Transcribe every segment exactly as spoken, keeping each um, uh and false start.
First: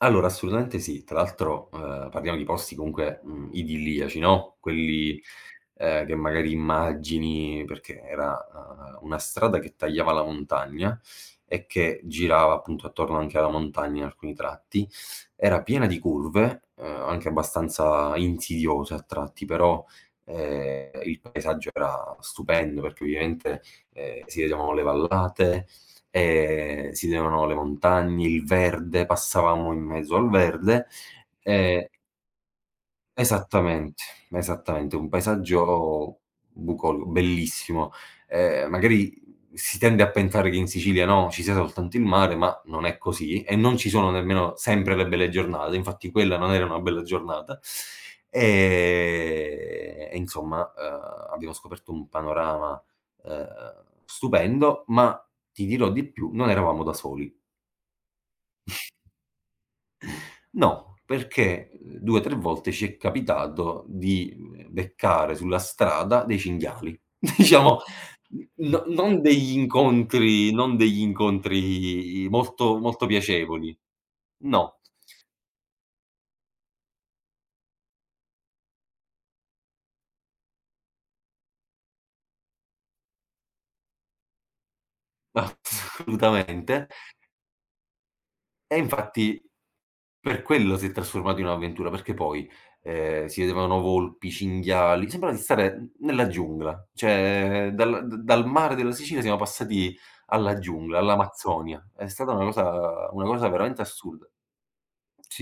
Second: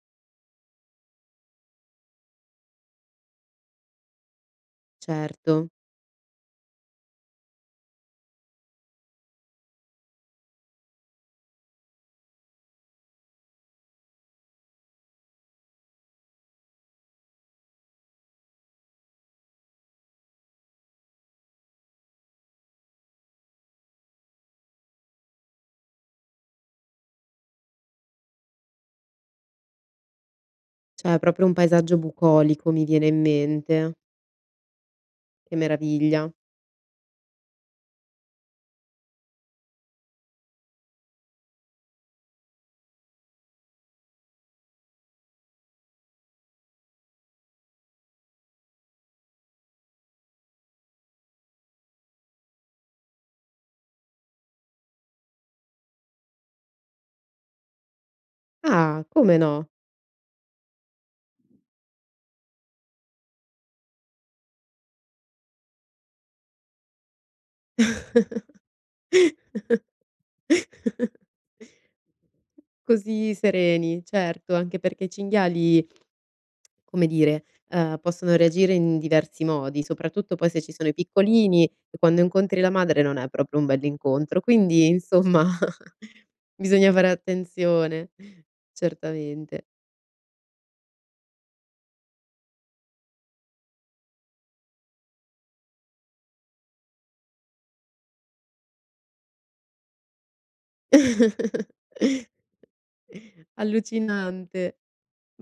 Allora, assolutamente sì, tra l'altro, ehm, parliamo di posti comunque, mhmm, idilliaci, no, quelli, Certo. ehm, che magari immagini, perché era, ehm, una strada che tagliava la montagna e che girava appunto attorno anche alla montagna, in alcuni tratti, era piena di curve, ehm, anche abbastanza insidiose a tratti, però, ehm, il paesaggio era stupendo, perché ovviamente, ehm, si vedevano le vallate, e si vedevano le montagne, il verde, passavamo in mezzo al verde. Cioè, proprio un E paesaggio bucolico, mi viene in mente. Esattamente, esattamente, un Che paesaggio meraviglia. bucol bellissimo. Ehm, magari si tende a pensare che in Sicilia, no, ci sia soltanto il mare, ma non è così, e non ci sono nemmeno sempre le belle giornate, infatti quella non era una bella giornata e e insomma, uhm, abbiamo scoperto un panorama, uhm, stupendo, ma ti dirò di più, non eravamo da soli. Ah, come no? No, perché, mhmm, due tre volte ci è capitato di beccare, sulla strada dei cinghiali, diciamo no non degli incontri non degli incontri molto, molto Così piacevoli. sereni, certo, anche No. perché i cinghiali come dire, ehm, possono reagire in diversi modi, soprattutto poi se ci sono i piccolini, e quando incontri la madre non è proprio un bell'incontro, quindi, insomma, Ma solutamente bisogna fare attenzione, E infatti certamente. per quello si è trasformato in un'avventura, perché poi, ehm, si vedevano volpi, cinghiali, sembrava di stare n nella giungla, cioè dal da dal mare della Sicilia, siamo passati alla giungla, all'Amazzonia. È stata una cosa una cosa veramente assurda. Allucinante.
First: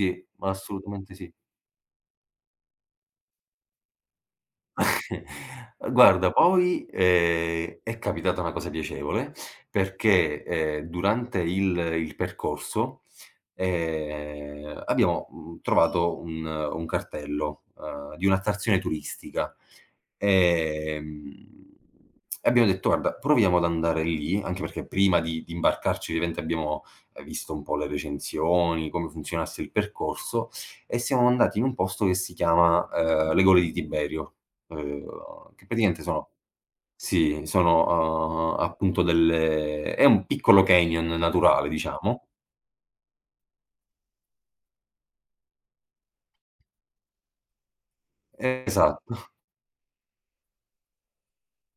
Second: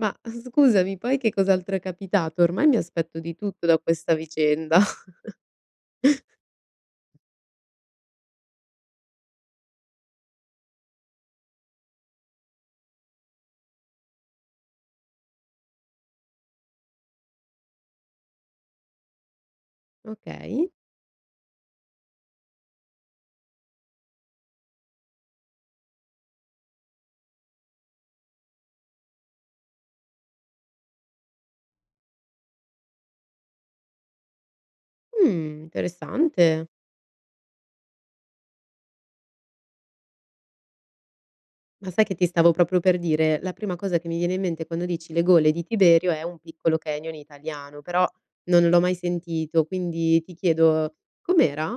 Ma ma scusami, assolutamente poi che sì. cos'altro è capitato? Ormai mi aspetto di tutto da questa vicenda. Guarda poi è è capitata una cosa piacevole, perché, ehm, durante il il percorso, ehm, abbiamo, mhmm, trovato un un cartello, ehm, di un'attrazione turistica, Okay. ehm, e abbiamo detto: "Guarda, proviamo ad andare lì", anche perché prima di di imbarcarci, ovviamente abbiamo visto un po' le recensioni, come funzionasse il percorso, e siamo andati in un posto che si chiama, ehm, le gole di Tiberio, ehm, Mh, che pratiaente sono interessante. sì, sono, ehm, appunto delle è un piccolo canyon naturale, Ma sai che ti diciamo. stavo propio per dire, la prima cosa che mi viene in mente quando dici le gole di Tiberio è un piccolo canyon italiano, però non l'ho mai Esatto. sentito, quindi ti chiedo: com'era?